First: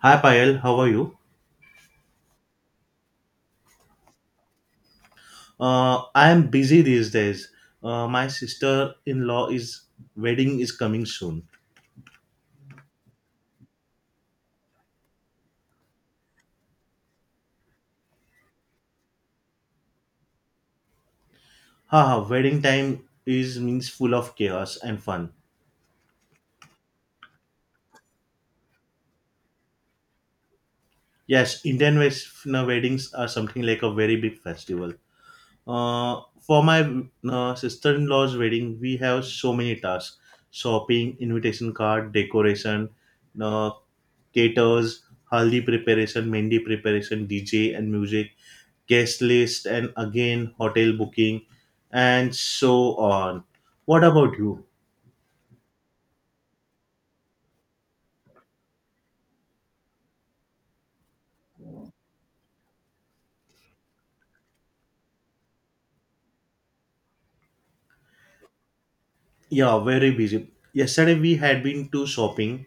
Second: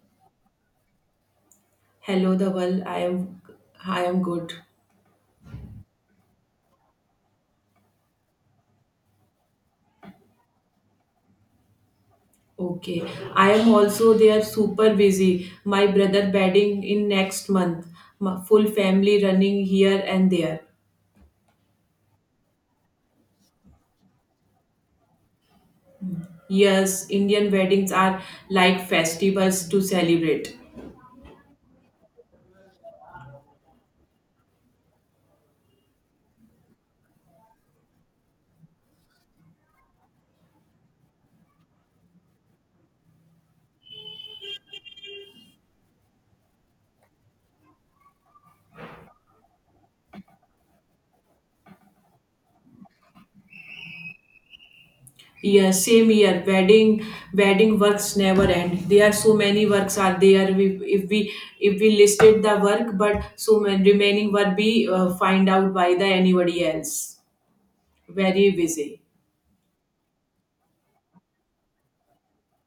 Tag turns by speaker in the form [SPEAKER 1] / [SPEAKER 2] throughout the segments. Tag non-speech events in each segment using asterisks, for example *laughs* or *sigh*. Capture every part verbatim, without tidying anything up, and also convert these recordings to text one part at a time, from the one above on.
[SPEAKER 1] Hi Payal, how are you?
[SPEAKER 2] Hello, Dhaval. I am I am good.
[SPEAKER 1] Uh, I am busy these days. Uh, my sister-in-law is wedding is coming soon.
[SPEAKER 2] Okay. I am also they are super busy. My brother wedding in next month. My full family running here and there.
[SPEAKER 1] Haha, wedding time is means full of chaos and fun.
[SPEAKER 2] Yes, Indian weddings are like festivals to celebrate.
[SPEAKER 1] Yes, Indian West weddings are something like a very big festival. Uh, for my uh, sister-in-law's wedding, we have so many tasks: shopping, invitation card, decoration, uh, caters, haldi preparation, mehndi preparation, D J and music guest list, and again, hotel booking, and so on. What about you?
[SPEAKER 2] Yes, same year. Wedding wedding works never end. There are so many works are there. We, if we if we listed the work, but so many remaining work be uh, find out by the anybody else. Very busy.
[SPEAKER 1] Yeah, very busy. Yesterday we had been to shopping.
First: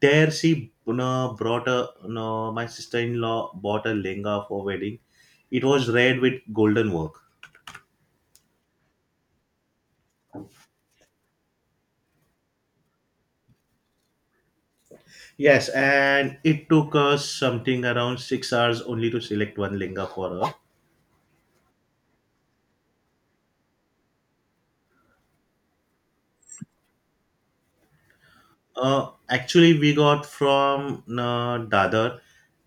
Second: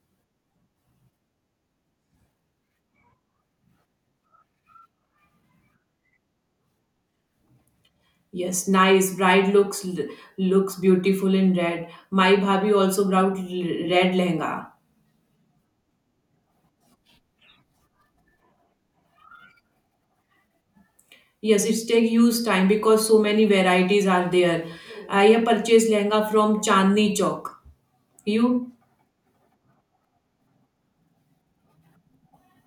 [SPEAKER 1] There she uh, brought a no, my sister-in-law bought a lehenga for wedding. It was red with golden work.
[SPEAKER 2] Yes, nice. Bride looks looks beautiful in red. My bhabhi also brought l- red lehenga.
[SPEAKER 1] Yes, and it took us something around six hours only to select one lehenga for her.
[SPEAKER 2] Yes, it takes huge time because so many varieties are there. I have purchased lehenga from Chandni Chowk. You?
[SPEAKER 1] Uh, actually, we got from uh, Dadar,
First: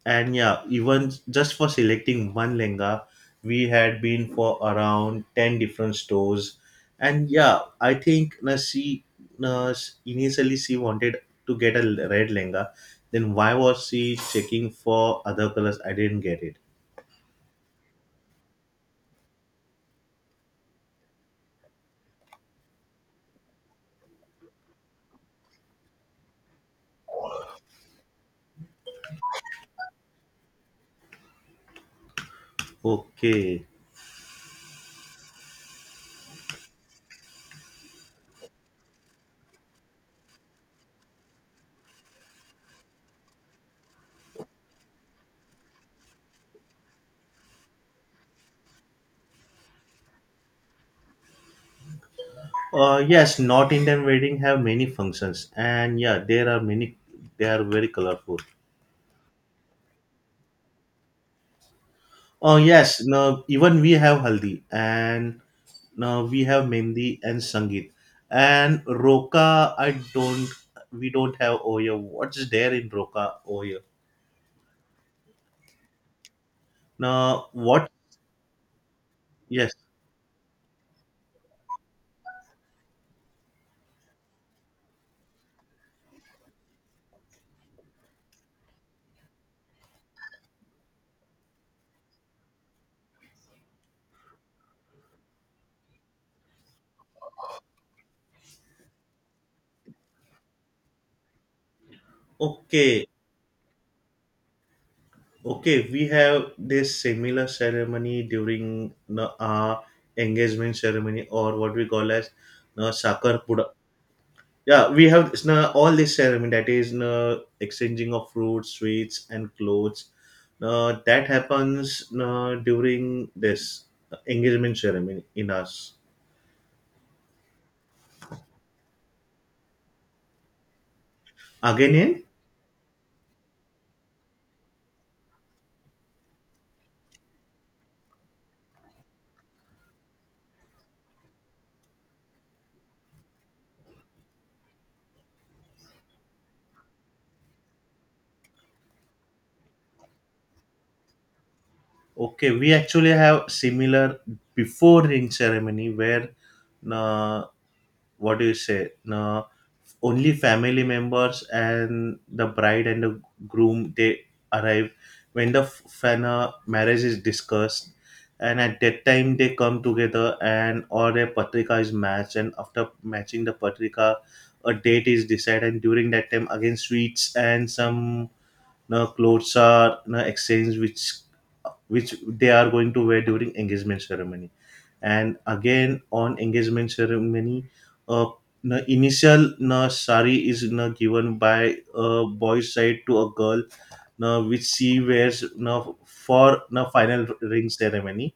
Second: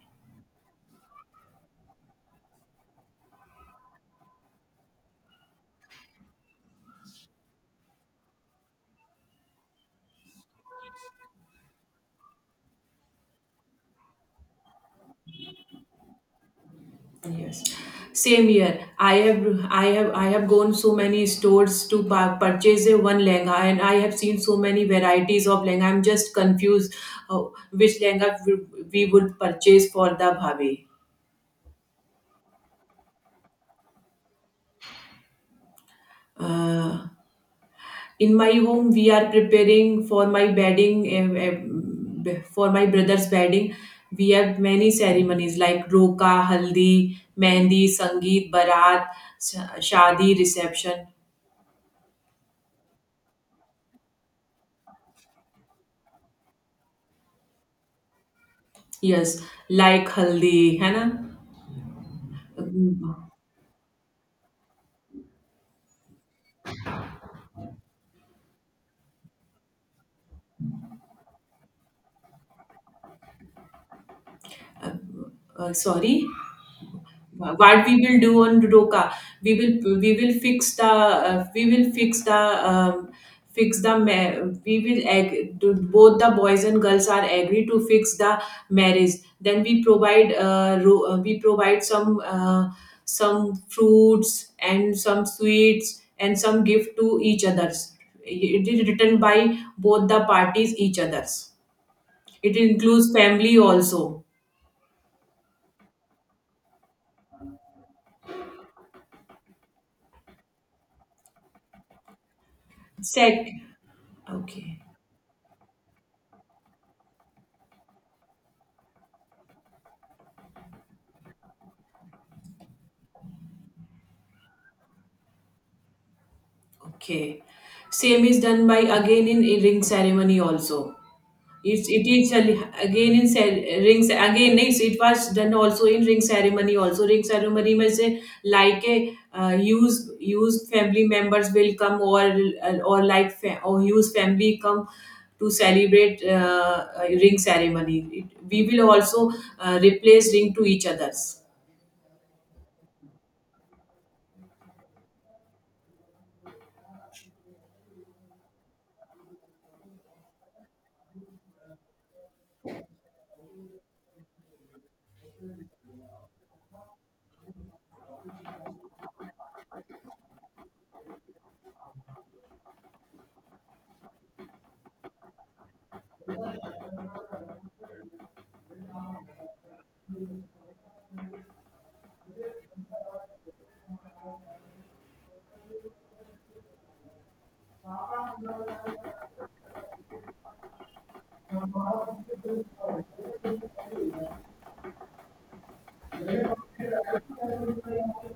[SPEAKER 1] and yeah, even just for selecting one lenga, we had been for around ten different stores, and yeah, I think na she na initially she wanted to get a l- red lenga, then why was she checking for other colors? I didn't get it.
[SPEAKER 2] Yes. Same here. I have I have I have gone so many stores to pa- purchase a one lehenga, and I have seen so many varieties of lehenga. I'm just confused, uh, which lehenga we we would purchase for the bhabhi.
[SPEAKER 1] Okay.
[SPEAKER 2] Uh, in my home we are preparing for my bedding eh, eh, b- for my brother's bedding. We have many ceremonies like roka, haldi, mehndi, sangeet, barat, sh- shadi, reception.
[SPEAKER 1] Uh, yes, North Indian wedding have many functions, and yeah, there are many. They are very colorful.
[SPEAKER 2] Yes, like haldi है ना?
[SPEAKER 1] Oh yes, no, even we have haldi and no, we have mendi and sangeet and roka. I don't, we don't have oya. What's there in roka oya?
[SPEAKER 2] Uh, sorry
[SPEAKER 1] Now
[SPEAKER 2] What
[SPEAKER 1] what?
[SPEAKER 2] we will do on Rudoka, we
[SPEAKER 1] Yes.
[SPEAKER 2] will we will fix the uh, we will fix the um, fix the ma- we will ag- do- both the boys and girls are agree to fix the marriage. Then we provide uh, ro- uh, we provide some uh, some fruits and some sweets and some gift to each others. It is written by both the parties each others. It
[SPEAKER 1] Okay.
[SPEAKER 2] includes family also.
[SPEAKER 1] Okay. We have this similar ceremony during the uh, engagement ceremony or what we call as no sakar.
[SPEAKER 2] Sec. Okay.
[SPEAKER 1] Yeah, we have it's na all this ceremony that is na exchanging of fruits, sweets, and clothes. Uh, that happens na during this engagement ceremony in us.
[SPEAKER 2] Okay. Same is done by again in a ring ceremony also. It's,
[SPEAKER 1] Again,
[SPEAKER 2] it
[SPEAKER 1] in.
[SPEAKER 2] is a- again in cer- rings again, no, it's, it was done also in ring ceremony. Also, ring ceremony में से like a uh, use use family members will come, or uh, or like fa- or use family come to celebrate uh, uh, ring ceremony. It, we will also uh, replace ring to each others.
[SPEAKER 1] Okay, we actually have similar before ring ceremony where na what do you say no, only family members and the bride and the groom they arrive when the f- when a marriage is discussed, and at that time they come together and all their patrika is matched, and after matching the patrika a date is decided, and during that time again sweets and some no, clothes are no, exchanged, which which they are going to wear during engagement ceremony. And again on engagement ceremony, uh, the initial na sari is na given by a boy's side to a girl na, which she wears na for na final ring ceremony,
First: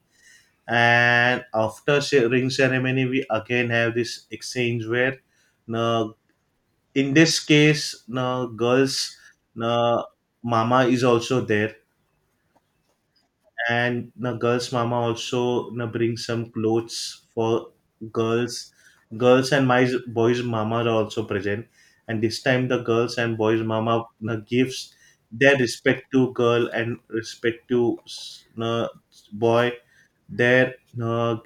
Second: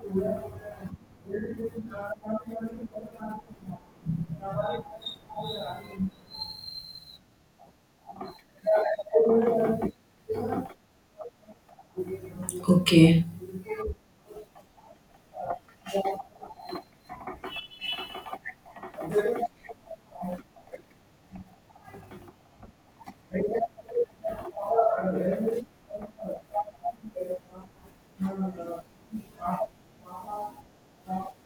[SPEAKER 1] and after ce- ring ceremony we again have this exchange where na, in this case na girls na mama is also there,
[SPEAKER 2] Okay,
[SPEAKER 1] and the girls mama also you know, brings some clothes for girls girls and my boys mama are also present, and this time the girls and boys mama you know, gives their respect to girl and respect to you know, boy, their uh,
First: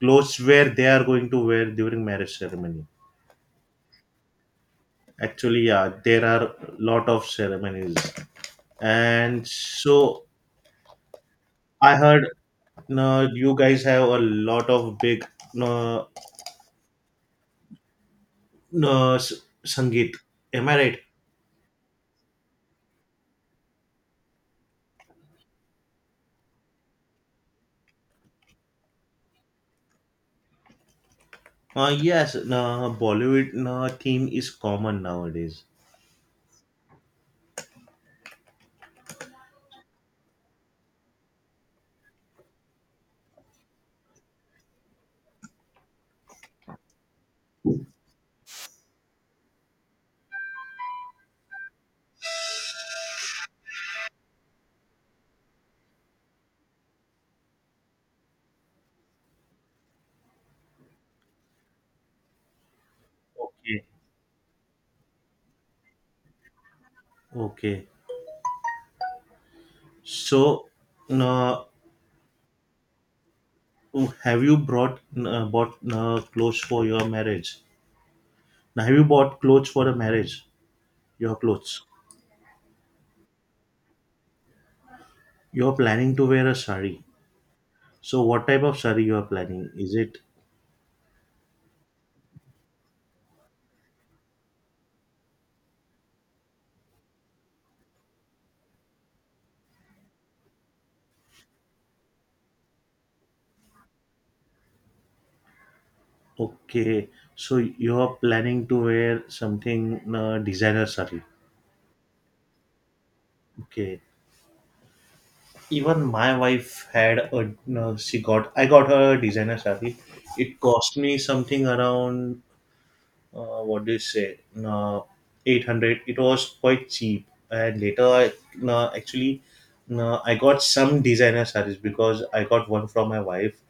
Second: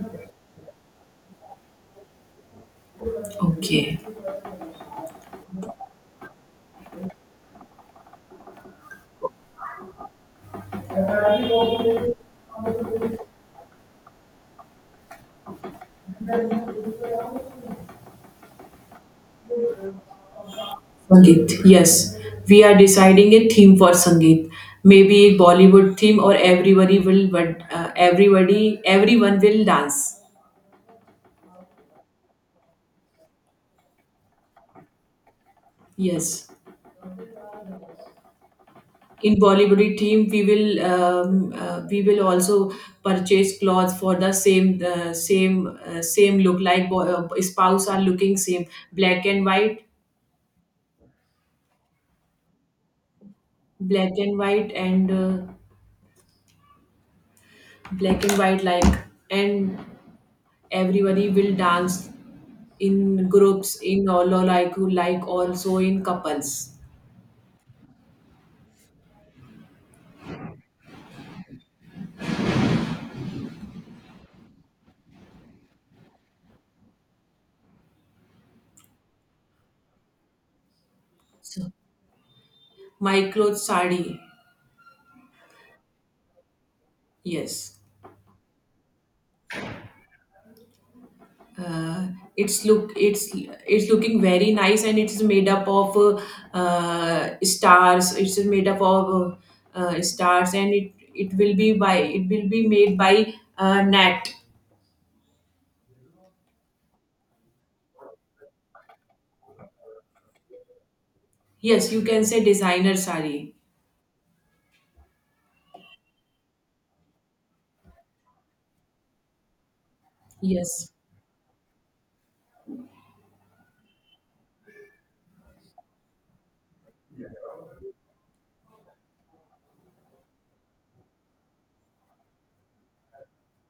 [SPEAKER 1] clothes where they are going to wear during marriage ceremony.
[SPEAKER 2] okay.
[SPEAKER 1] Actually yeah, there are lot of ceremonies, and so i heard. No, you guys have a lot of big, no, no, s- Sangeet. Am I right?
[SPEAKER 2] Sangeet, yes. We are deciding a theme for Sangeet. Maybe a Bollywood theme or everybody will, but uh, everybody, everyone will dance.
[SPEAKER 1] Uh, yes, no, Bollywood no, theme is common nowadays.
[SPEAKER 2] Yes. In Bollywood theme, we will um, uh, we will also purchase clothes for the same uh, same uh, same look like bo- uh, spouse are looking same, black and white, black and white, and uh, black and white, like, and everybody will dance in groups,
[SPEAKER 1] Okay,
[SPEAKER 2] in all or like who like also in couples.
[SPEAKER 1] okay. So, no, have you brought no, bought no, clothes for your marriage? Now, have you bought clothes for the marriage? Your
[SPEAKER 2] So
[SPEAKER 1] clothes.
[SPEAKER 2] my clothes sari,
[SPEAKER 1] You're planning to wear a sari.
[SPEAKER 2] yes.
[SPEAKER 1] So, what type of sari you are planning? Is it
[SPEAKER 2] Uh, it's look it's it's looking very nice, and it's made up of uh, uh, stars. It's made up of uh, uh, stars, and it it will be by it will be made by uh, net.
[SPEAKER 1] okay? So, you are planning to wear something no, designer sari.
[SPEAKER 2] Yes, you can say designer sari.
[SPEAKER 1] Okay. Even my wife had a no, she got I got her a designer sari. It
[SPEAKER 2] Yes.
[SPEAKER 1] cost me something around uh, what do you say, uh, eight hundred. It was quite cheap. And later, I uh, actually, uh, I got some designer sarees because I got one from my wife.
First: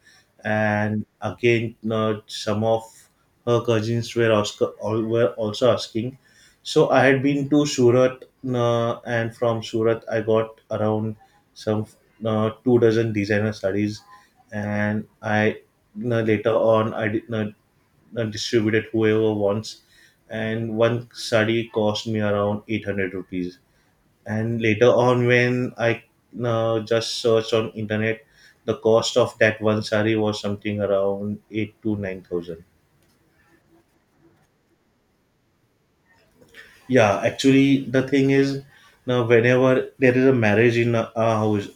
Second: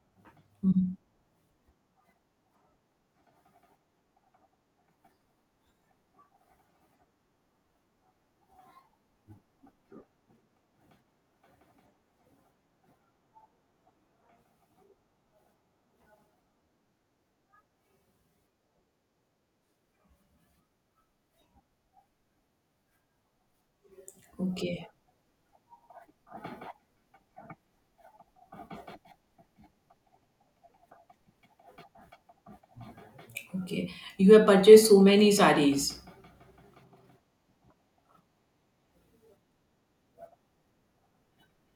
[SPEAKER 2] Hmm.
[SPEAKER 1] And again, uh, some of her cousins were also, all were also asking. So I had been to Surat, uh, and from Surat, I got around some uh, two dozen designer sarees. And I uh, later on, I did, uh, uh, distribute it whoever wants. And one sari cost me around eight hundred rupees. And later
[SPEAKER 2] Okay.
[SPEAKER 1] on, when I uh, just searched on internet, the cost of that one sari was something around eight to nine thousand.
[SPEAKER 2] Okay. You have purchased so many saris.
[SPEAKER 1] Yeah, actually, the thing is, now whenever there is a marriage in a, a house,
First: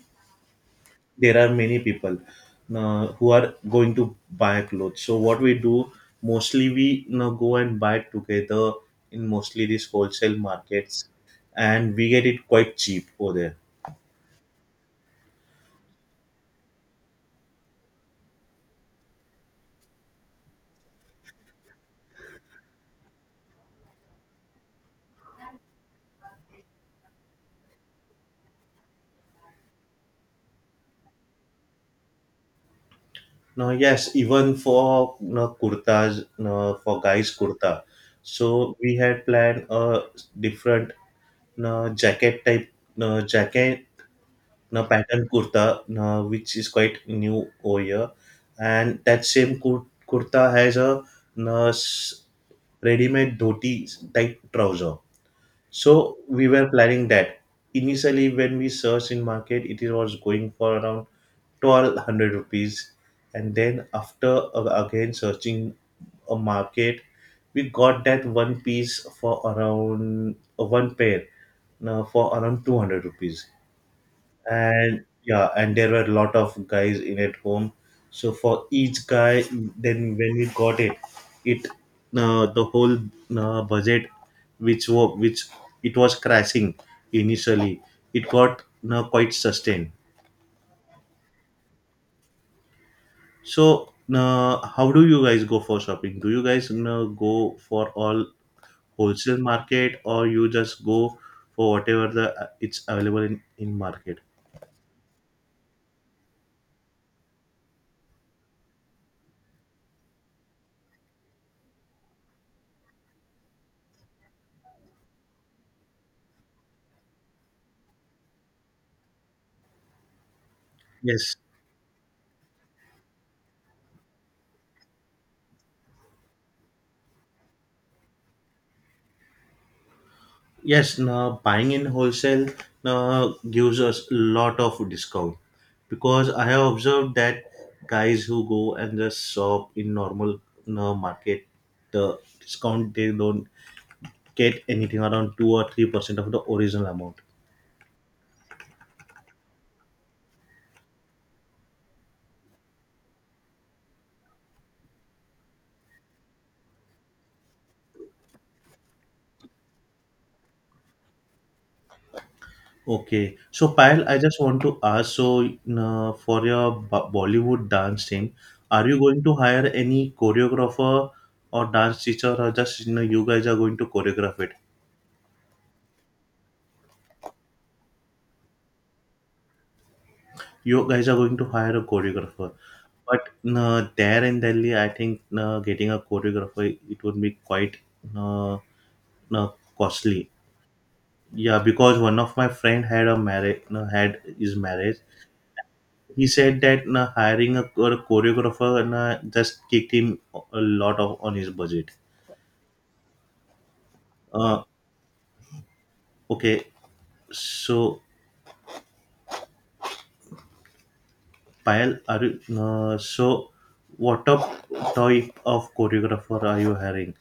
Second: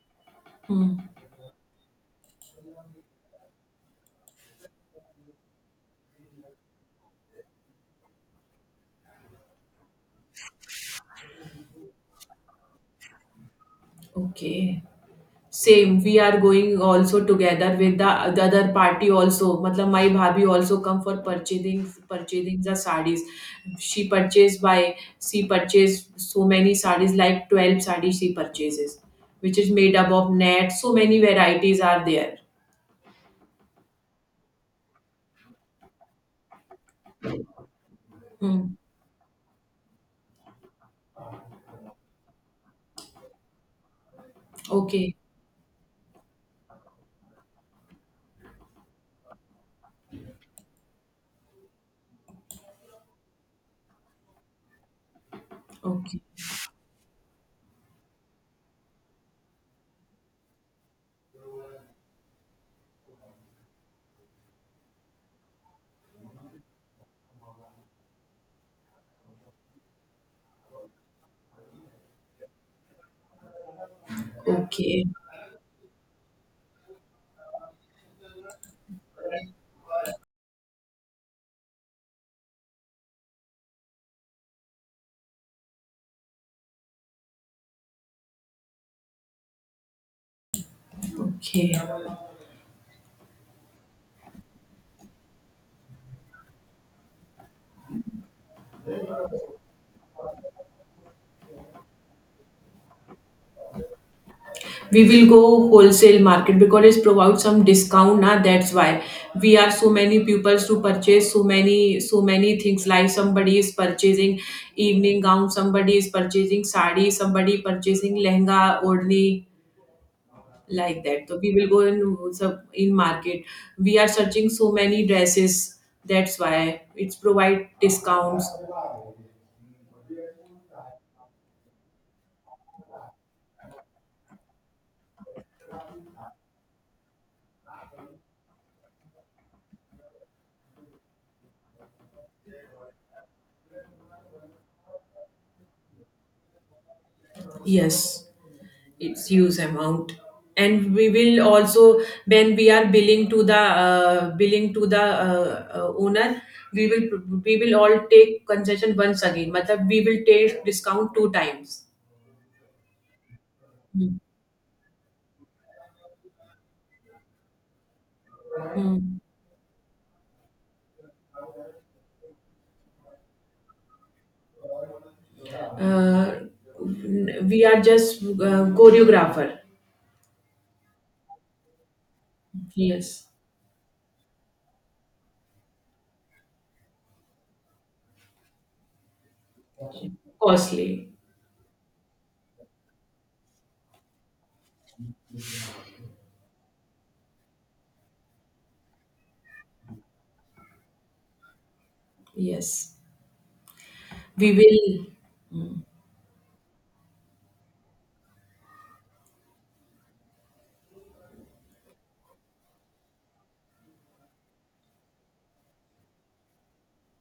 [SPEAKER 2] Hmm.
[SPEAKER 1] there are many people uh, who are going to buy clothes, so what we do, mostly we you know, go and buy together in mostly these wholesale markets, and we get it quite cheap over there.
[SPEAKER 2] Okay. Same. We are going also together with the, the other party also. Matlab, my bhabi also come for purchasing purchasing the sarees. She purchased by she purchased so many sarees, like twelve sarees she purchases, which is made up of net. So many varieties are there.
[SPEAKER 1] Now yes, even for you know, kurtas, you know, for guys kurta,
[SPEAKER 2] Hmm.
[SPEAKER 1] so we had planned a different you know, jacket type, you know, jacket now
[SPEAKER 2] Okay.
[SPEAKER 1] pattern kurta now, which is quite new over here, and that same kur- kurta has a now, s- ready-made dhoti type trouser. So
[SPEAKER 2] Okay.
[SPEAKER 1] we were planning that initially, when we searched in market it was going for around twelve hundred rupees, and then after uh, again searching a market, we got that one piece for around uh, one pair now for around two hundred rupees. And
[SPEAKER 2] Okay.
[SPEAKER 1] yeah, and there were a lot of guys in at home, so for each guy, then when we got it it uh, the whole uh, budget which was which it was crashing initially, it got uh, quite sustained.
[SPEAKER 2] Okay.
[SPEAKER 1] So uh, how do you guys go for shopping? Do you guys uh, go for all wholesale market, or you just go for whatever the uh, it's available in in market?
[SPEAKER 2] We will go wholesale market because it provides some discount, na, that's why we are so many pupils to purchase so many so many things, like somebody is purchasing evening gown, somebody is purchasing sari, somebody purchasing lehenga, odni, like that.
[SPEAKER 1] Yes.
[SPEAKER 2] So we will go in. So in market we are searching so many dresses, that's why it's provide discounts.
[SPEAKER 1] Yes, now buying in wholesale now gives us a lot of discount, because I have observed that guys who go and just shop in normal now market, the discount they don't get anything around two or three percent of the original amount.
[SPEAKER 2] Yes, its use amount. And we will also, when we are billing to the uh, billing to the uh, uh, owner, we will we will all take concession once again, matlab we will take discount two times.
[SPEAKER 1] Okay, so Payal, I
[SPEAKER 2] Hmm.
[SPEAKER 1] just want to ask, so now for your Bo- Bollywood dance team, are you
[SPEAKER 2] Hmm.
[SPEAKER 1] going to hire any choreographer or dance teacher, or just you know you guys are going to choreograph it?
[SPEAKER 2] Uh, we are just uh, choreographer.
[SPEAKER 1] You guys are going to hire a choreographer.
[SPEAKER 2] Yes,
[SPEAKER 1] But uh, there in Delhi, I think uh, getting a choreographer it would be quite uh, uh, costly.
[SPEAKER 2] costly.
[SPEAKER 1] Yeah, because one of my friend had a marriage, uh, had his marriage. He said that uh, hiring a, chor- choreographer and uh, just kicked him a lot of on his budget.
[SPEAKER 2] Yes, we
[SPEAKER 1] Uh,
[SPEAKER 2] will. Hmm.
[SPEAKER 1] okay, so pile are you uh, so what up type of choreographer are you hiring?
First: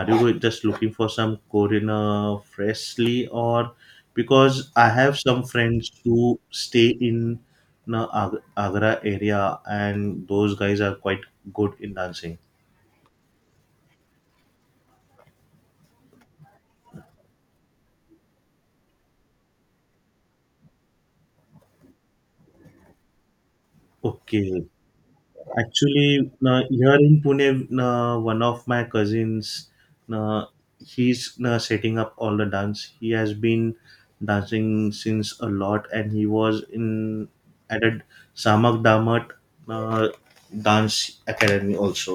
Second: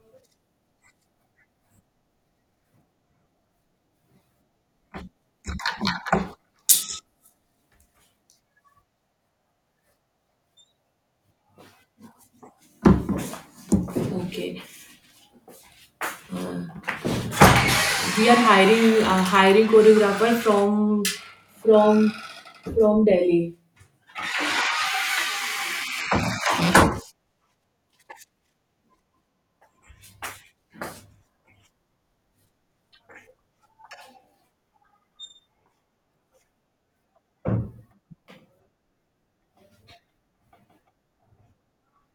[SPEAKER 1] Are you just looking for some korean uh, freshly, or because i have some friends who stay in the Ag- agra area, and those guys are quite good in dancing.
[SPEAKER 2] Okay, we are hiring uh, hiring choreographer from from from Delhi.
[SPEAKER 1] Okay. Actually, na here in Pune, na one of my cousins, na he's na setting up all the dance. He has been dancing since a lot, and he was in at a Samak Damat uh, dance academy also.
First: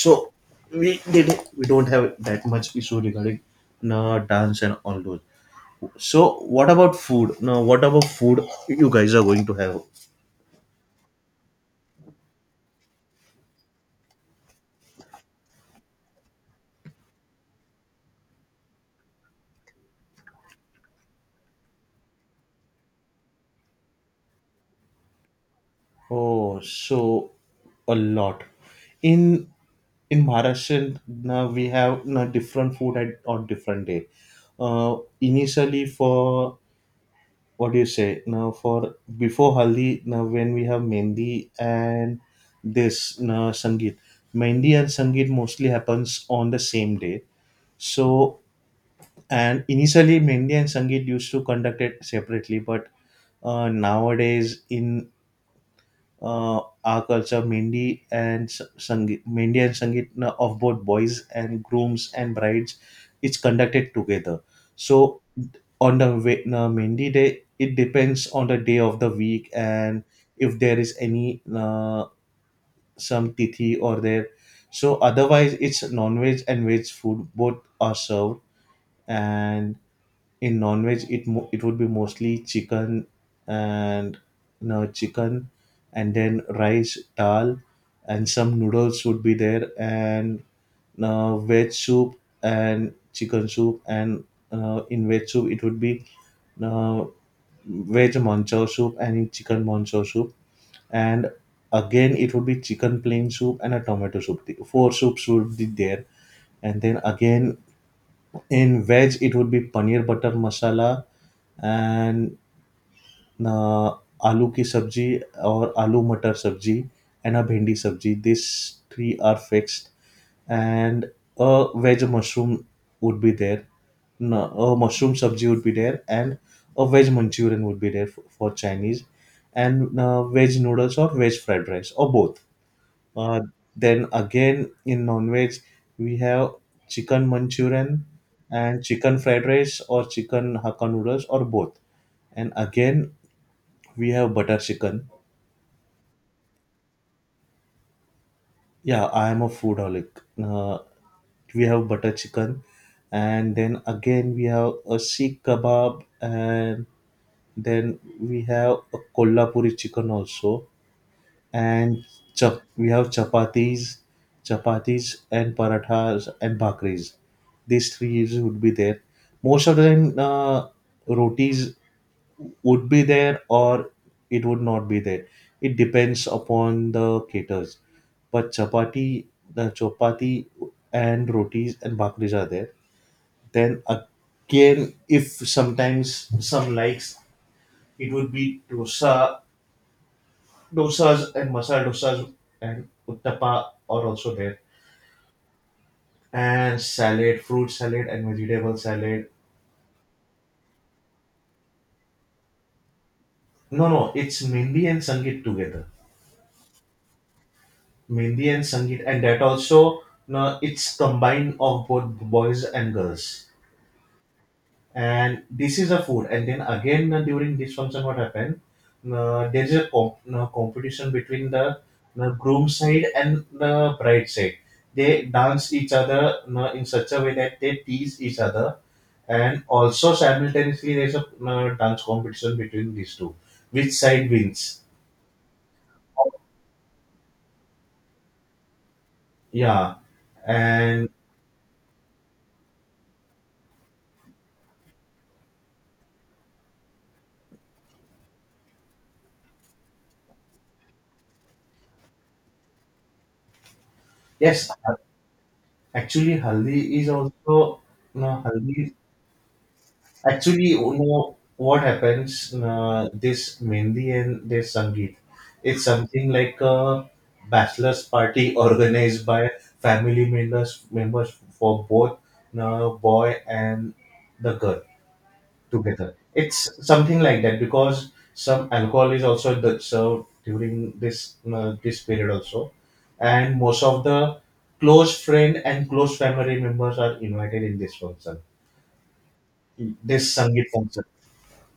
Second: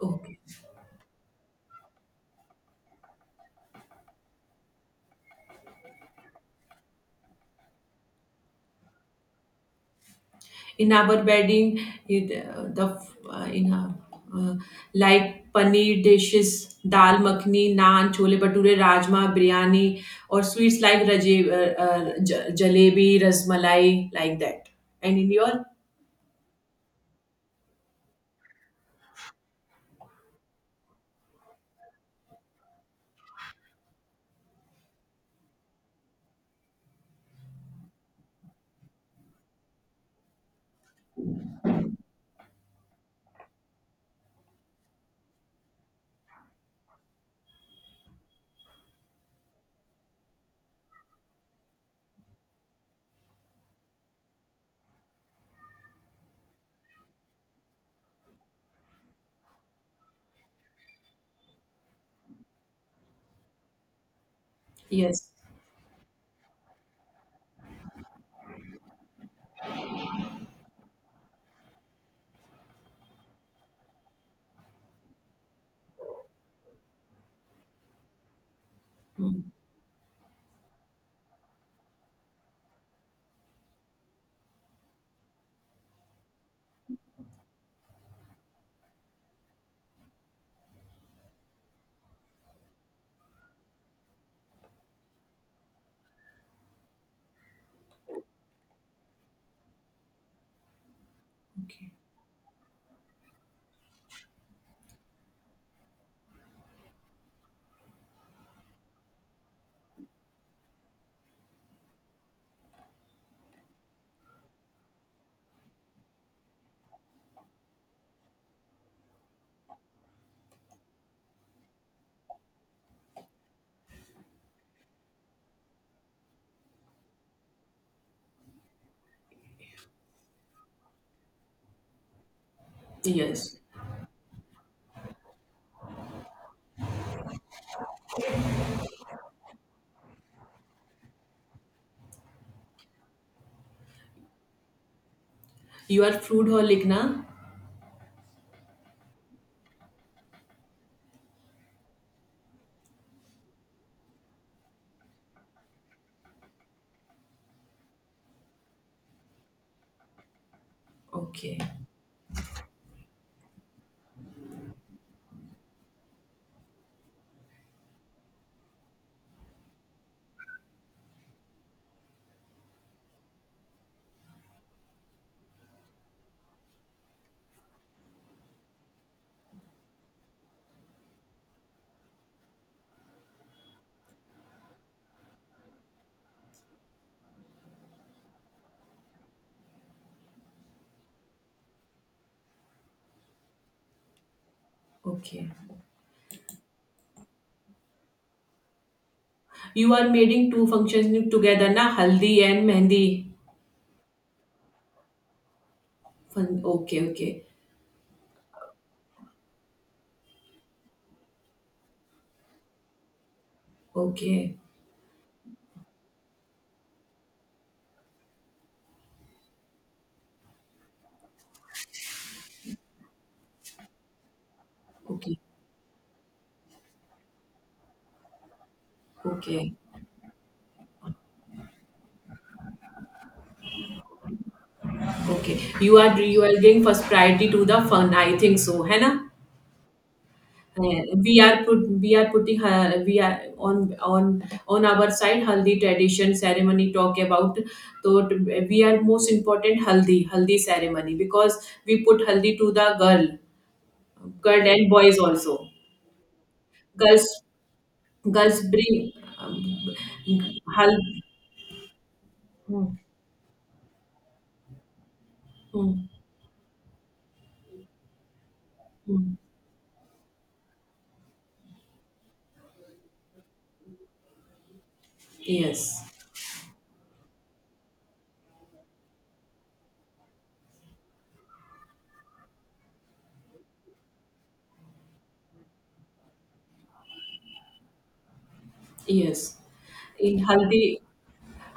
[SPEAKER 1] So
[SPEAKER 2] Okay.
[SPEAKER 1] we did, we don't have that much issue regarding na dance and all those. So what about food? Now what about food you guys are going to have?
[SPEAKER 2] In our bedding, it, uh, the uh, in our, uh, like paneer dishes, dal makhni, naan, chole bhature, rajma, biryani, or sweets like raje, uh, uh, j- jalebi, rasmalai, like that. And in your
[SPEAKER 1] Oh, so a lot. In in Maharashtra now we have now different food at on different day. Uh, initially for what do you say now for before Haldi now when we have Mendi and this now Sangeet. Mendi and Sangeet mostly happens on the same day. So and initially Mendi and Sangeet used to conduct it separately, but uh, nowadays in uh, our culture, Mendi and S- Sangeet, Mendi and Sangeet na- of both boys and grooms and brides is conducted together. So
[SPEAKER 2] Yes,
[SPEAKER 1] on the we- na Mendi day, it depends on the day of the week and if there is any uh, some tithi or there. So otherwise, it's non-veg and veg food both are served, and in non-veg it mo- it would be mostly chicken and you know, chicken, and then rice dal and some noodles would be there, and uh, veg soup and chicken soup and uh, in veg soup it would be uh, veg manchow soup, and in chicken manchow soup, and
[SPEAKER 2] okay,
[SPEAKER 1] again it would be chicken plain soup and a tomato soup. The four soups would be there, and then again in veg, it would be paneer butter masala and uh, aloo ki sabji or aloo matar sabji and a bhindi sabji. These three are fixed, and a veg mushroom would be there. No, a mushroom sabji would be there, and a veg Manchurian would be there for, for Chinese, and uh, veg noodles or veg fried rice or both. Uh,
[SPEAKER 2] yes,
[SPEAKER 1] then again, in non-veg, we have chicken Manchurian and chicken fried rice or chicken Hakka noodles or both. And again, we have butter chicken.
[SPEAKER 2] you are food holic, na?
[SPEAKER 1] Yeah, I am a foodaholic. Uh, we have butter chicken, and then again we have a Sikh kebab, and then we have a Kolhapuri chicken also,
[SPEAKER 2] Okay,
[SPEAKER 1] and chap- we have chapatis, chapatis and parathas and bhakris. These three would be there. Most of the time, uh, rotis would be there or it would not be there. It depends upon the caterers. But chapati, the chapati and rotis and bhakris are there. Then again, if sometimes some likes, it would be dosa. Dosas and masala dosas and uttapa are also there.
[SPEAKER 2] okay.
[SPEAKER 1] And salad, fruit salad and vegetable salad.
[SPEAKER 2] You are making two functions together, na? Haldi and Mehndi.
[SPEAKER 1] No, no, it's Mendi and Sangeet together.
[SPEAKER 2] Fun- Okay, okay,
[SPEAKER 1] Mendi and Sangeet, and that also no, it's combined of both boys and girls.
[SPEAKER 2] okay,
[SPEAKER 1] And this is a food. And then again, uh, during this function, what happened, uh, there is a comp- uh, competition between the uh, groom side and the bride side. They
[SPEAKER 2] okay,
[SPEAKER 1] dance each other uh, in such a way that they tease each other. And
[SPEAKER 2] okay,
[SPEAKER 1] also simultaneously there's a uh, dance competition between these two, which side wins.
[SPEAKER 2] okay. You are you are giving first priority to the fun. I think so, है ना?
[SPEAKER 1] Yeah.
[SPEAKER 2] Uh,
[SPEAKER 1] And
[SPEAKER 2] we are put we are putting, uh, we are on on on our side haldi tradition ceremony talk about. So, t- we are most important haldi haldi ceremony, because we put haldi to the girl girl
[SPEAKER 1] yes,
[SPEAKER 2] and boys also.
[SPEAKER 1] actually haldi is
[SPEAKER 2] girls
[SPEAKER 1] also, no
[SPEAKER 2] Girls
[SPEAKER 1] haldi.
[SPEAKER 2] bring um,
[SPEAKER 1] Actually, you
[SPEAKER 2] haldi.
[SPEAKER 1] know what happens?
[SPEAKER 2] Mm,
[SPEAKER 1] Uh, this Mendi and this Sangeet, it's
[SPEAKER 2] mm,
[SPEAKER 1] something like a bachelor's party *laughs* organized
[SPEAKER 2] mm.
[SPEAKER 1] by family members members for both uh, boy and the girl
[SPEAKER 2] Yes,
[SPEAKER 1] together. It's something like that, because some alcohol is also the- served during this uh, this period also, and most of the close friend and close family members are invited in this function,
[SPEAKER 2] yes.
[SPEAKER 1] this
[SPEAKER 2] In
[SPEAKER 1] Sangeet
[SPEAKER 2] haldi,
[SPEAKER 1] function.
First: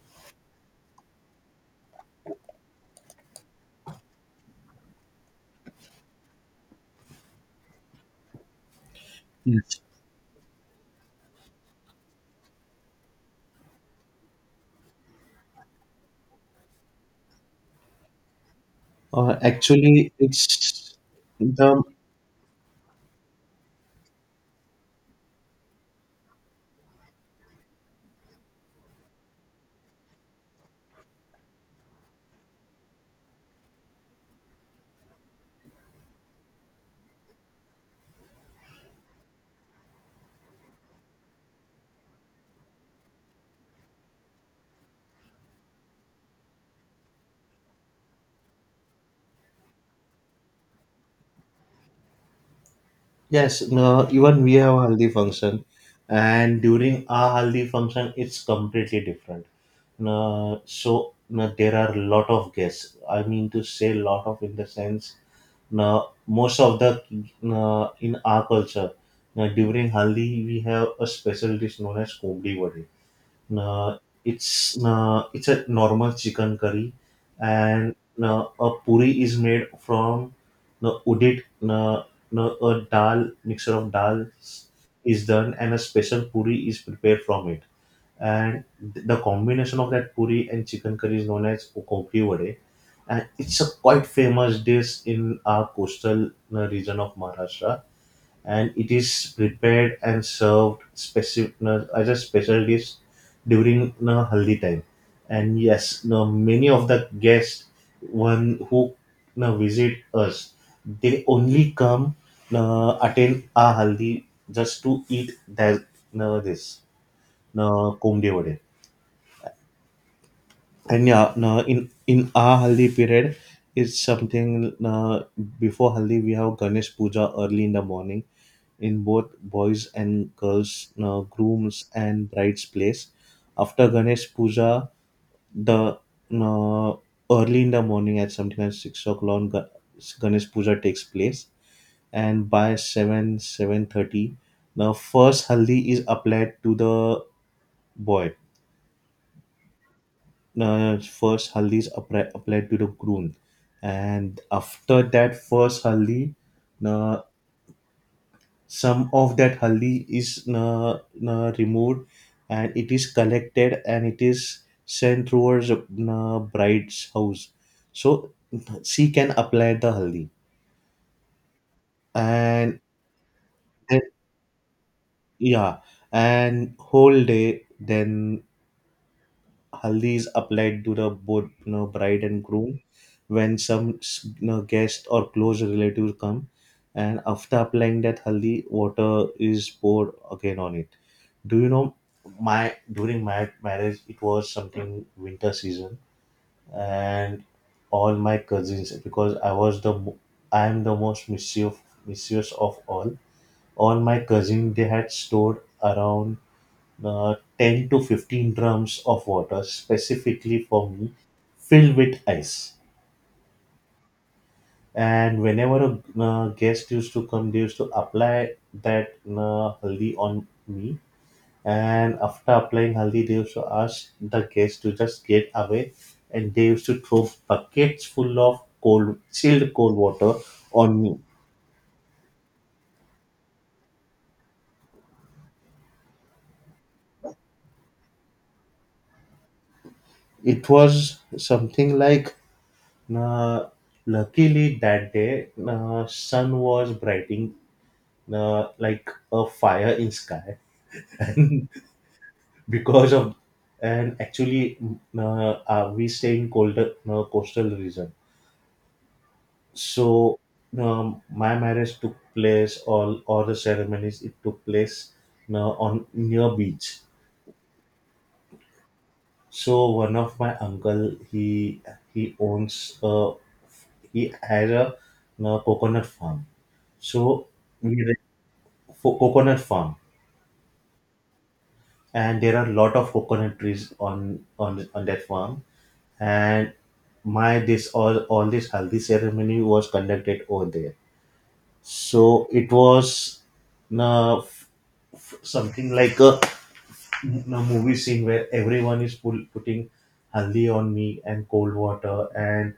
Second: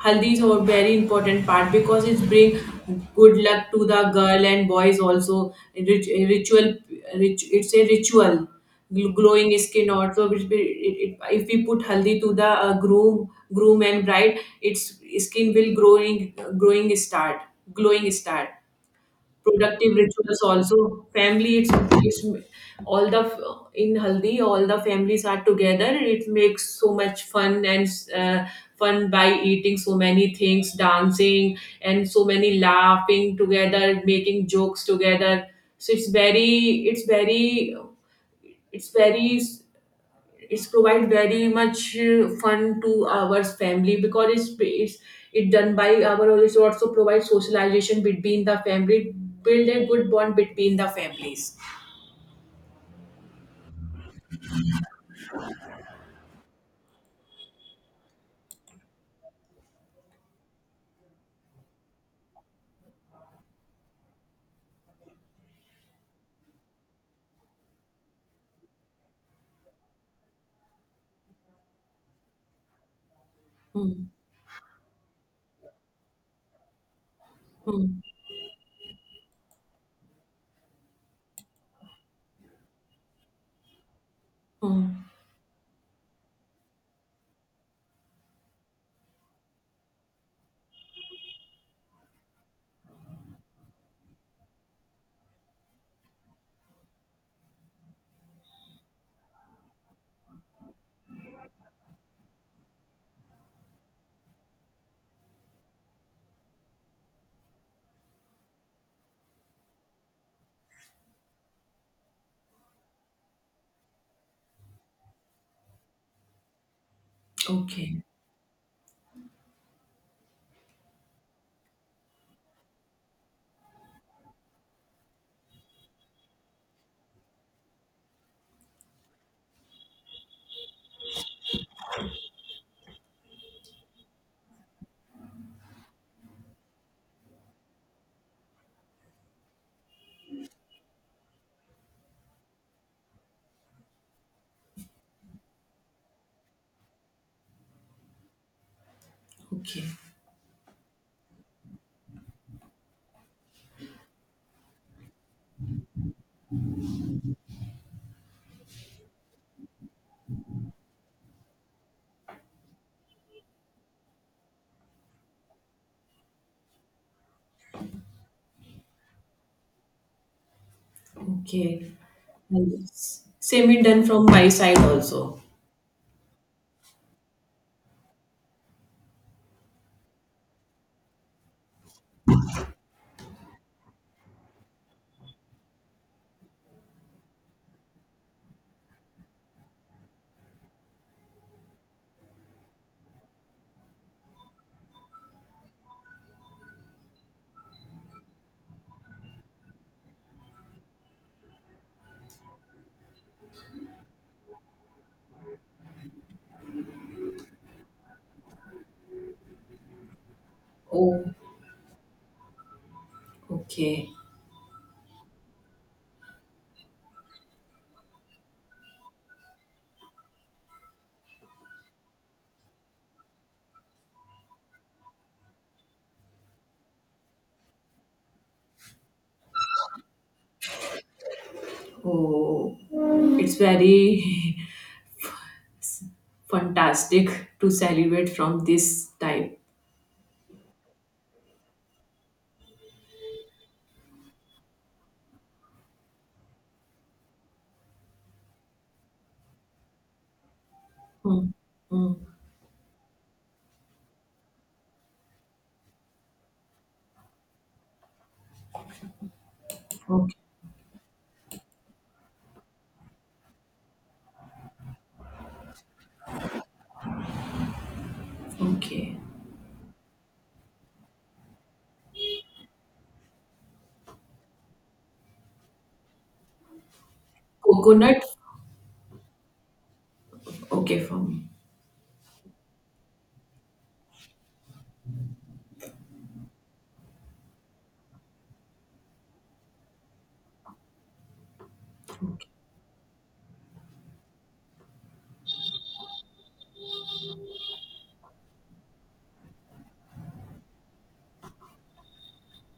[SPEAKER 2] haldi is a very important part because it bring good luck to the girl and boys also. Rit- Ritual. Rit- it's a ritual. Gl- Glowing skin also. It, it, it, if we put haldi to the uh, groom, groom and bride, its skin will growing, growing start, glowing start.
[SPEAKER 1] Uh,
[SPEAKER 2] Productive
[SPEAKER 1] actually,
[SPEAKER 2] rituals also
[SPEAKER 1] it's
[SPEAKER 2] family, it's,
[SPEAKER 1] the
[SPEAKER 2] it's all the. In haldi all the families are together, it makes so much fun, and uh, fun by eating so many things, dancing, and so many laughing together, making jokes together. So it's very it's very it's very it's provide very much uh, fun to our family, because it's it's it done by our. It also provides socialization between the family, build a good bond between the families.
[SPEAKER 1] Yes. No, even we have haldi function, and during our haldi function, it's completely different. No, so no, there are lot of guests. I mean to say, lot of in the sense, no, most of the, no, in our culture, no, during haldi we have a special dish known as kumli vadi. uh,
[SPEAKER 2] Hmm.
[SPEAKER 1] it's uh, it's a normal chicken curry, and
[SPEAKER 2] Hmm.
[SPEAKER 1] uh, a puri is made from uh, udit uh, uh, a dal, mixture of dal
[SPEAKER 2] Hmm.
[SPEAKER 1] is done, and a special puri is prepared from it. And th- the combination of that puri and chicken curry is known as kokri vade, and it's a quite famous dish in our coastal uh, region of Maharashtra. And it is prepared and served specific as a special dish during the haldi time. And yes, now many of the guests, one who now visit us, they only come now, attend our haldi just to eat that, now this, now
[SPEAKER 2] Okay,
[SPEAKER 1] kumde vade. And yeah, now in in our haldi period, it's something uh, before haldi we have Ganesh puja early in the morning in both boys and girls, uh, grooms and bride's place. After Ganesh puja, the uh, early in the morning at something like six o'clock, Ga- ganesh puja takes place. And by seven, seven thirty, the first haldi is applied to the boy.
[SPEAKER 2] okay,
[SPEAKER 1] Uh, first haldi is appri- applied to the groom. And after that first haldi, uh, some of that haldi is uh, uh, removed, and it is collected and it is sent towards uh, bride's house, so she can apply the haldi.
[SPEAKER 2] okay.
[SPEAKER 1] And
[SPEAKER 2] And same is
[SPEAKER 1] then,
[SPEAKER 2] done from my side also.
[SPEAKER 1] yeah, and whole day then haldi is applied to the both, you know, bride and groom, when some s- you know, guest or close relatives come. And after applying that haldi, water is poured again on it. Do you know, my during my marriage, it was something winter season. And all my cousins, because i was the mo- i am the most mischief mischievous of all. All my cousins, they had stored around uh, ten to fifteen drums of water specifically for me,
[SPEAKER 2] Oh,
[SPEAKER 1] filled with ice.
[SPEAKER 2] okay.
[SPEAKER 1] And whenever a uh, guest used to come, they used to apply that uh, haldi on me. And after applying haldi, they used to ask the guest to just get away, and they used to throw buckets full of cold chilled cold water on me.
[SPEAKER 2] Oh. It's very *laughs* fantastic to celebrate from this type.
[SPEAKER 1] It was something like uh, luckily that day uh, sun was brightening uh, like a fire in sky. *laughs*
[SPEAKER 2] Hmm.
[SPEAKER 1] And
[SPEAKER 2] Hmm.
[SPEAKER 1] because of, and actually, uh, uh, we stay in colder uh, coastal region.
[SPEAKER 2] Okay,
[SPEAKER 1] So um, my marriage took place, all all the ceremonies, it took place uh, on near beach.
[SPEAKER 2] okay.
[SPEAKER 1] So one of my uncle, he he owns uh, he has a uh, coconut farm. So we rent
[SPEAKER 2] Coconut?
[SPEAKER 1] for coconut farm.
[SPEAKER 2] Okay, for me.
[SPEAKER 1] And there are a lot of coconut trees on on on that farm. And my this, all all this haldi ceremony was conducted over there. So it was uh, f- f- something like a, a movie scene where everyone is pull, putting haldi on me and cold water, and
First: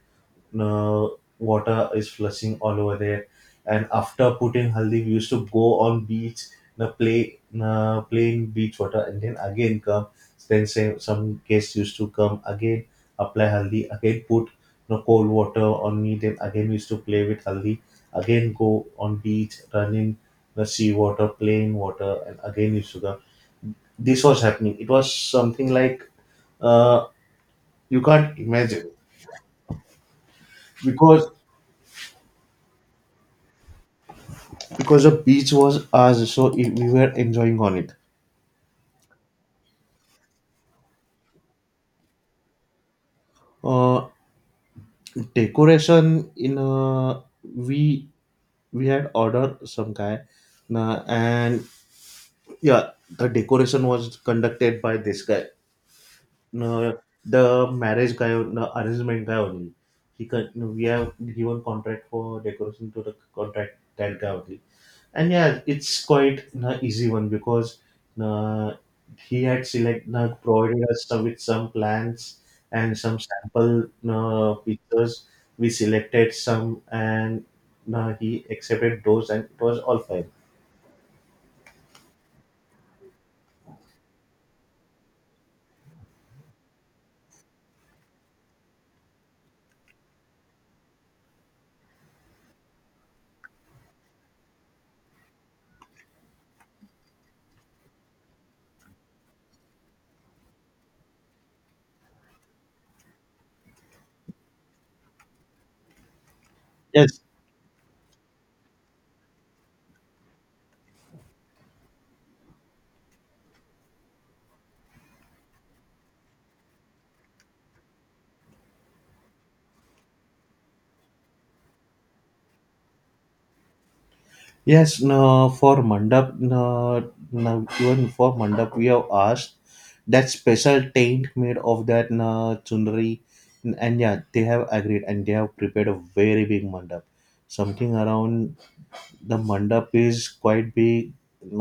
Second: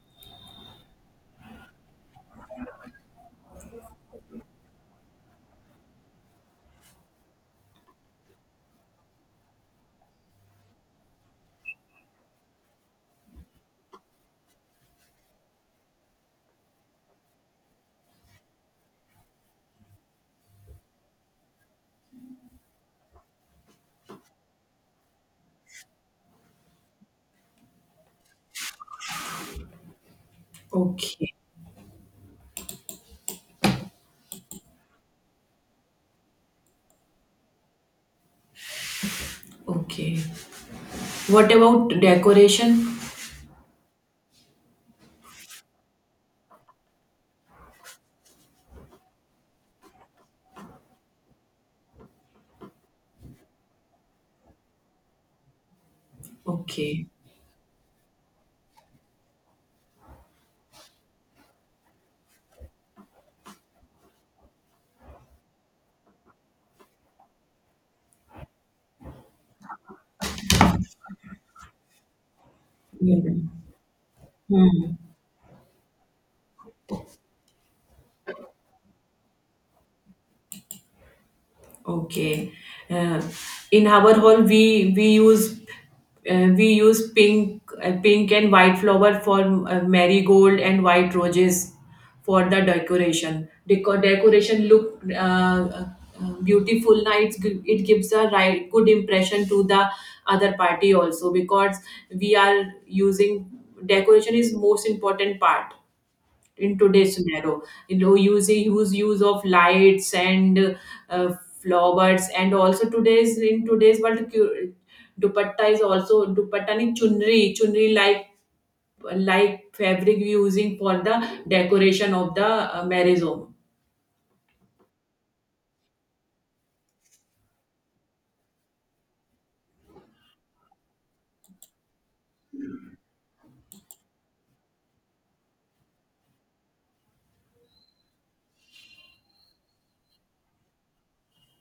[SPEAKER 1] uh, water is flushing all over there. And after putting haldi, we used to go on beach, na play na play in beach water, and then again come. Then say some guests used to come again, apply haldi again, put no cold water on me, then again we used to play with haldi, again go on beach, run in the sea water, play in water, and again used to come. This was happening, it was something like uh, you can't imagine, because
[SPEAKER 2] Okay,
[SPEAKER 1] because the beach was ours, so i- we were enjoying on it.
[SPEAKER 2] okay. What about decoration?
[SPEAKER 1] Uh, Decoration in uh, we we had ordered some guy, uh, and yeah, the decoration was conducted by this guy, uh,
[SPEAKER 2] Okay.
[SPEAKER 1] the marriage guy, the arrangement guy only. He can, we have given contract for decoration to the contract, that guy only. And yeah, it's quite an easy one, because uh, he had select uh, provided us some, with some plans and some
[SPEAKER 2] Yeah.
[SPEAKER 1] sample uh,
[SPEAKER 2] Hmm.
[SPEAKER 1] pictures. We selected some, and uh, he accepted those, and it was all fine.
[SPEAKER 2] Okay. Uh, in our hall, we we use uh, we use pink, uh, pink and white flower for, uh, marigold and white roses for the decoration. Deco- decoration look uh, uh, beautiful. Na, it's, gi- it gives a right good impression to the other party also, because we are using decoration is most important part in today's
[SPEAKER 1] Yes.
[SPEAKER 2] scenario. You know, using use use of lights and, uh, flowers, and also today's in today's world cu- dupatta is also dupatta ni chunri chunri like like fabric using for the decoration of the uh, marriage home.
[SPEAKER 1] Yes, no, for mandap, no, no, even for mandap we have asked that special taint made of that no chundari. And yeah, they have agreed and they have prepared a very big mandap, something around. The mandap is quite big.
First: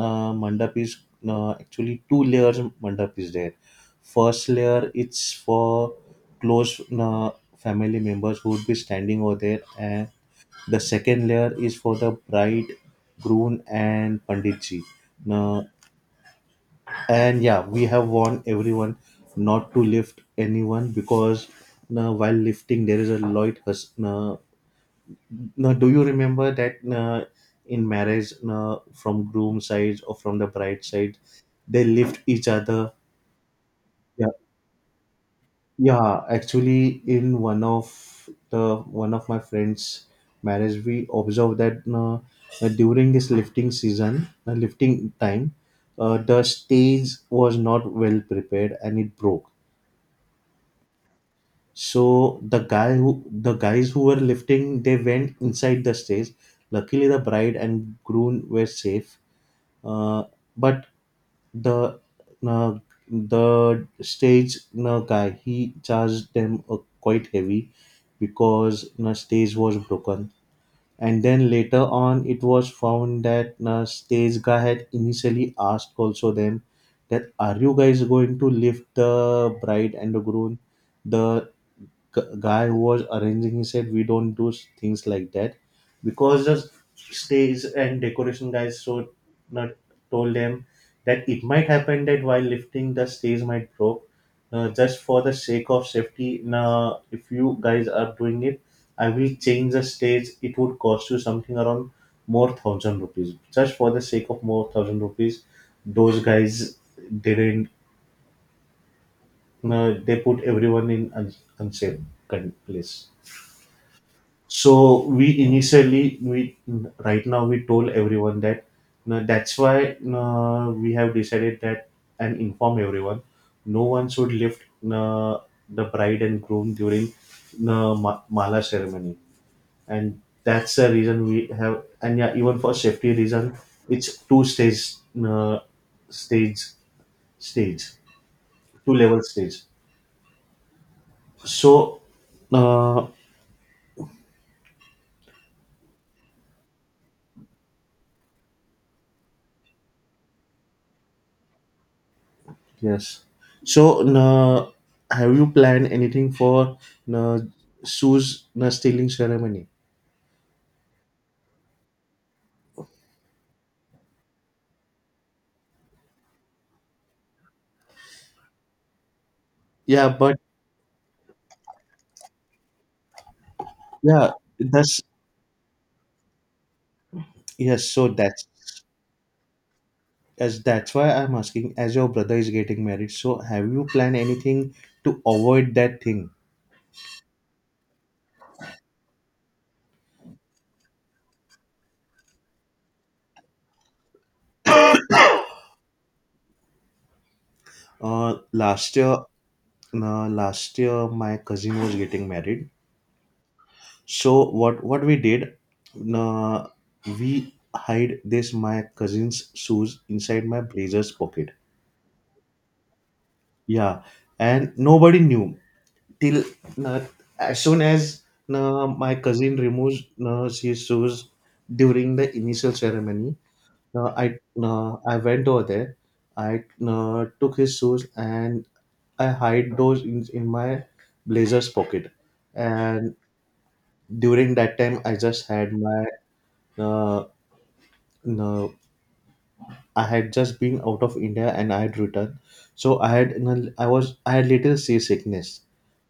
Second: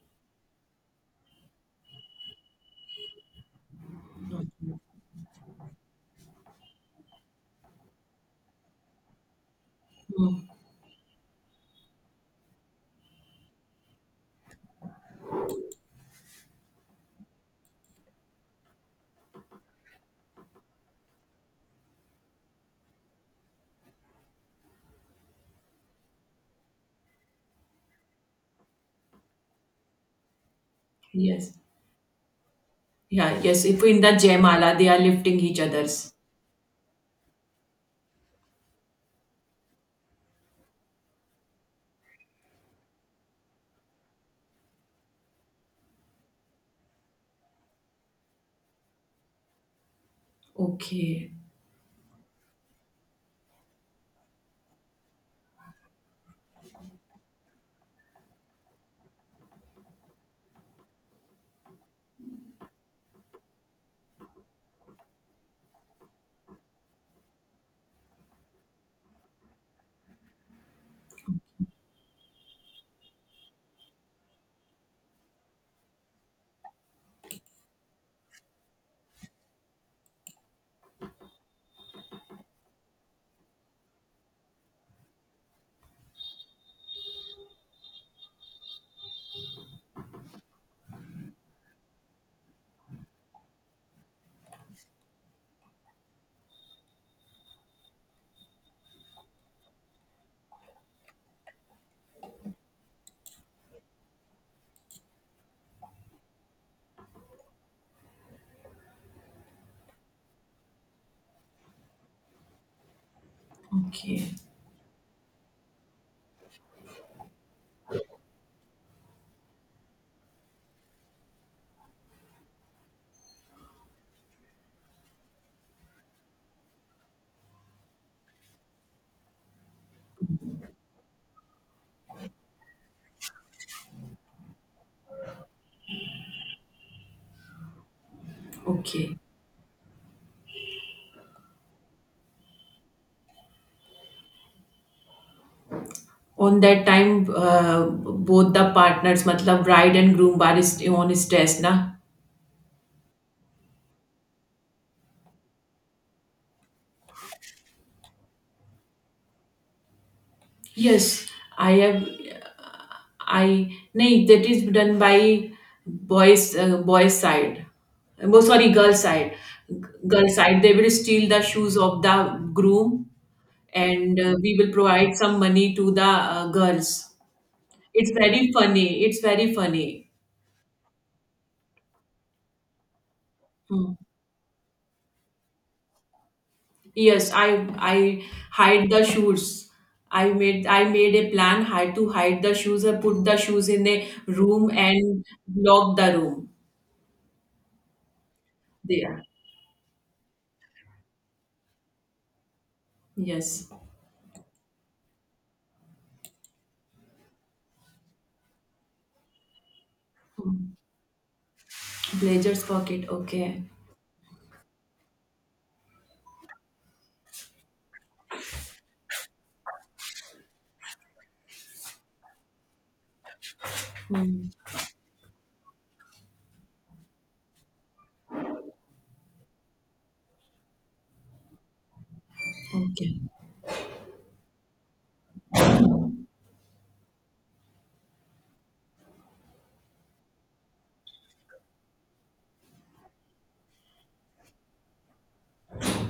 [SPEAKER 1] Uh, mandap is uh, actually two layers mandap is there. First layer, it's for close uh, family members who would be standing over there, and
[SPEAKER 2] Hmm.
[SPEAKER 1] the second layer is for the bride, groom, and panditji. Uh, and yeah, we have warned everyone not to lift anyone, because uh, while lifting there is a light hus- uh, now, do you remember that uh, in marriage, uh, from groom side or from the bride side,
[SPEAKER 2] Yes.
[SPEAKER 1] they lift each other?
[SPEAKER 2] Yeah. Yes, if in the
[SPEAKER 1] Yeah,
[SPEAKER 2] jaimala they are lifting each other's.
[SPEAKER 1] yeah. Actually, in one of the one of my friends' marriage, we observed that uh, uh, during this lifting season, uh, lifting time, uh, the stage was not well prepared and it broke.
[SPEAKER 2] Okay,
[SPEAKER 1] So the guy who the guys who were lifting, they went inside the stage. Luckily, the bride and groom were safe. Uh, but the uh, the stage uh, guy, he charged them uh, quite heavy because the stage was broken. And then later on, it was found that the stage guy had initially asked also them, that are you guys going to lift the bride and the groom? The gu- guy who was arranging, he said, we don't do s- things like that, because the stage and decoration guys so not told them that it might happen that while lifting the stage might broke. Uh, just for the sake of safety, now if you guys are doing it, I will change the stage, it would cost you something around more thousand rupees. Just for the sake of more thousand rupees, those guys didn't, uh, they put everyone in un- unsafe con- place.
[SPEAKER 2] okay,
[SPEAKER 1] So we initially we, right now we told everyone that no, that's why no, we have decided that, and inform everyone no one should lift no, the bride and groom during no, ma- mala ceremony. And that's the reason we have, and yeah, even for safety reason, it's two stage no, stage stage two
[SPEAKER 2] okay.
[SPEAKER 1] level stage. So uh,
[SPEAKER 2] On that time, uh, both the partners मतलब bride and groom are is- on stress, na.
[SPEAKER 1] yes. So, na, have you planned anything for na, shoes na stealing ceremony?
[SPEAKER 2] Yes, I have. I nay that is done by boys uh, boys side. Oh, sorry, girl side. G-
[SPEAKER 1] Yeah,
[SPEAKER 2] Girl
[SPEAKER 1] but
[SPEAKER 2] side, they will steal the shoes of the groom, and
[SPEAKER 1] yeah,
[SPEAKER 2] uh, we will
[SPEAKER 1] that's
[SPEAKER 2] provide some money to the uh, girls.
[SPEAKER 1] yes. So
[SPEAKER 2] It's
[SPEAKER 1] that's
[SPEAKER 2] very funny. It's very funny.
[SPEAKER 1] as that's why I'm asking. As your brother is getting married, so have you
[SPEAKER 2] Hmm.
[SPEAKER 1] planned anything to avoid that thing?
[SPEAKER 2] Yes, I I hide the shoes. I made I made a plan how to hide the shoes. I put the shoes in a room and lock the room.
[SPEAKER 1] Uh, last year,
[SPEAKER 2] There.
[SPEAKER 1] uh, last year my cousin was getting married.
[SPEAKER 2] Yes.
[SPEAKER 1] So what what we did, uh, we hide this my cousin's shoes inside my
[SPEAKER 2] Hmm.
[SPEAKER 1] blazer's pocket.
[SPEAKER 2] Blazer's pocket. Okay.
[SPEAKER 1] Yeah, and nobody knew till uh, as soon as uh, my cousin removes uh, his shoes during the initial ceremony. Uh, I
[SPEAKER 2] Hmm.
[SPEAKER 1] uh, I went over there. I uh, took his shoes, and I hide those in, in my blazer's pocket. And
[SPEAKER 2] Okay.
[SPEAKER 1] during that time, I just had my uh, uh, I had just been out of India, and I had returned. So I had n- I was I had little seasickness.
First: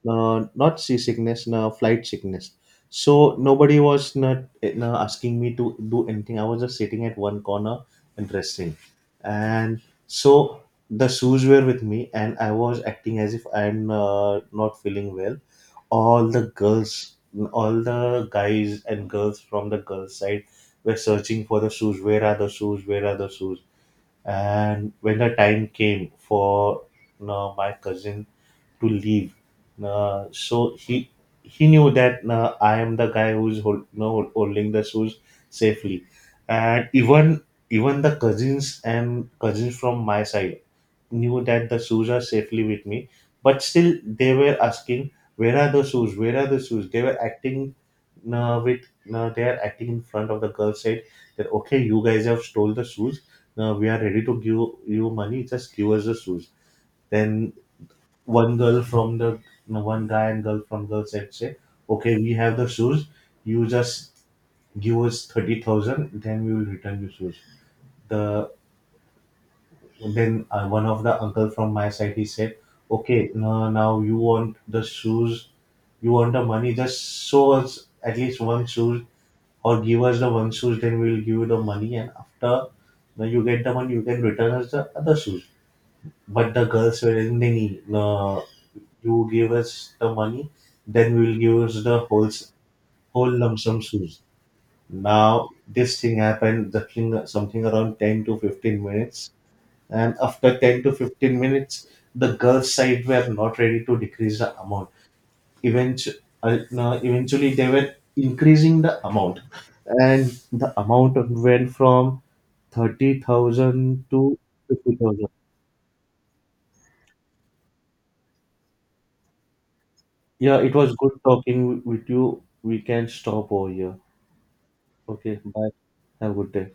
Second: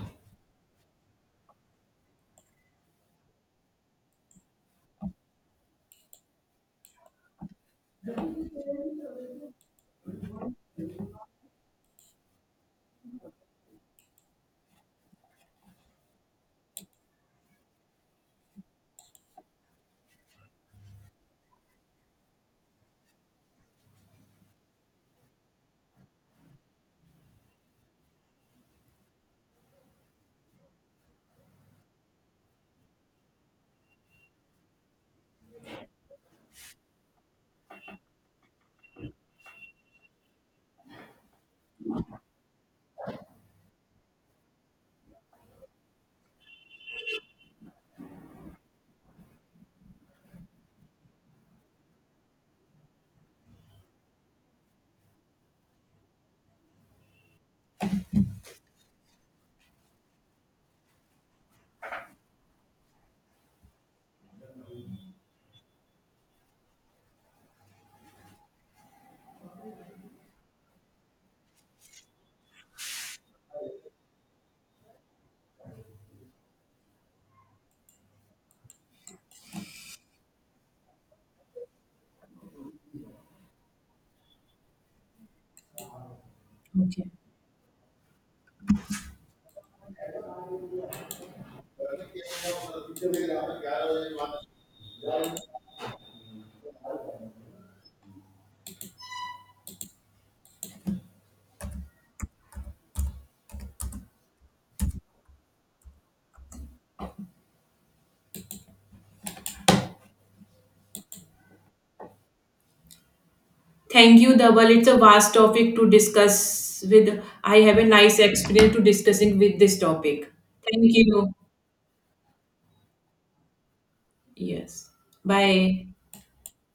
[SPEAKER 1] Uh, not seasickness, no, flight sickness. So nobody was not eh, no, asking me to do anything. I was just sitting at one corner and resting. And so the shoes were with me, and I was acting as if I'm uh, not feeling well. All the girls, all the guys and girls from the girls' side were searching for the shoes. Where are the shoes? Where are the shoes? And when the time came for, you know, my cousin to leave, uh, so he he knew that uh, I am the guy who's hold, you know, holding the shoes safely. And even even the cousins and cousins from my side knew that the shoes are safely with me, but still they were asking, where are the shoes, where are the shoes. They were acting uh, with uh, they are acting in front of the girl said that, okay, you guys have stole the shoes, now we are ready to give you money, just give us the shoes. Then one girl from the, no, one guy and girl from girl said say, okay, we have the shoes, you just give us thirty thousand, then we will return you shoes. The then uh, One of the uncle from my side, he said, "Okay, no, now you want the shoes, you want the money. Just show us at least one shoes, or give us the one shoes. Then we'll give you the money. And after when you get the money, you can return us the other shoes." But the girls
[SPEAKER 2] Okay.
[SPEAKER 1] were in Nini, uh, you give us the money, then we will give us the whole s- whole lump sum shoes. Now this thing happened, the thing something around ten to fifteen minutes, and after ten to fifteen minutes, the girls side were not ready to decrease the amount. Eventually, eventually they were increasing the amount, and the amount went from thirty thousand
[SPEAKER 2] Thank you,
[SPEAKER 1] to
[SPEAKER 2] Double. It's a
[SPEAKER 1] fifty thousand.
[SPEAKER 2] vast topic to discuss with. I have a nice experience to discussing with this topic.
[SPEAKER 1] Yeah, it
[SPEAKER 2] Thank
[SPEAKER 1] was good
[SPEAKER 2] you.
[SPEAKER 1] talking with you. We can stop over here.
[SPEAKER 2] Yes.
[SPEAKER 1] Okay, bye.
[SPEAKER 2] Bye.
[SPEAKER 1] Have a good day.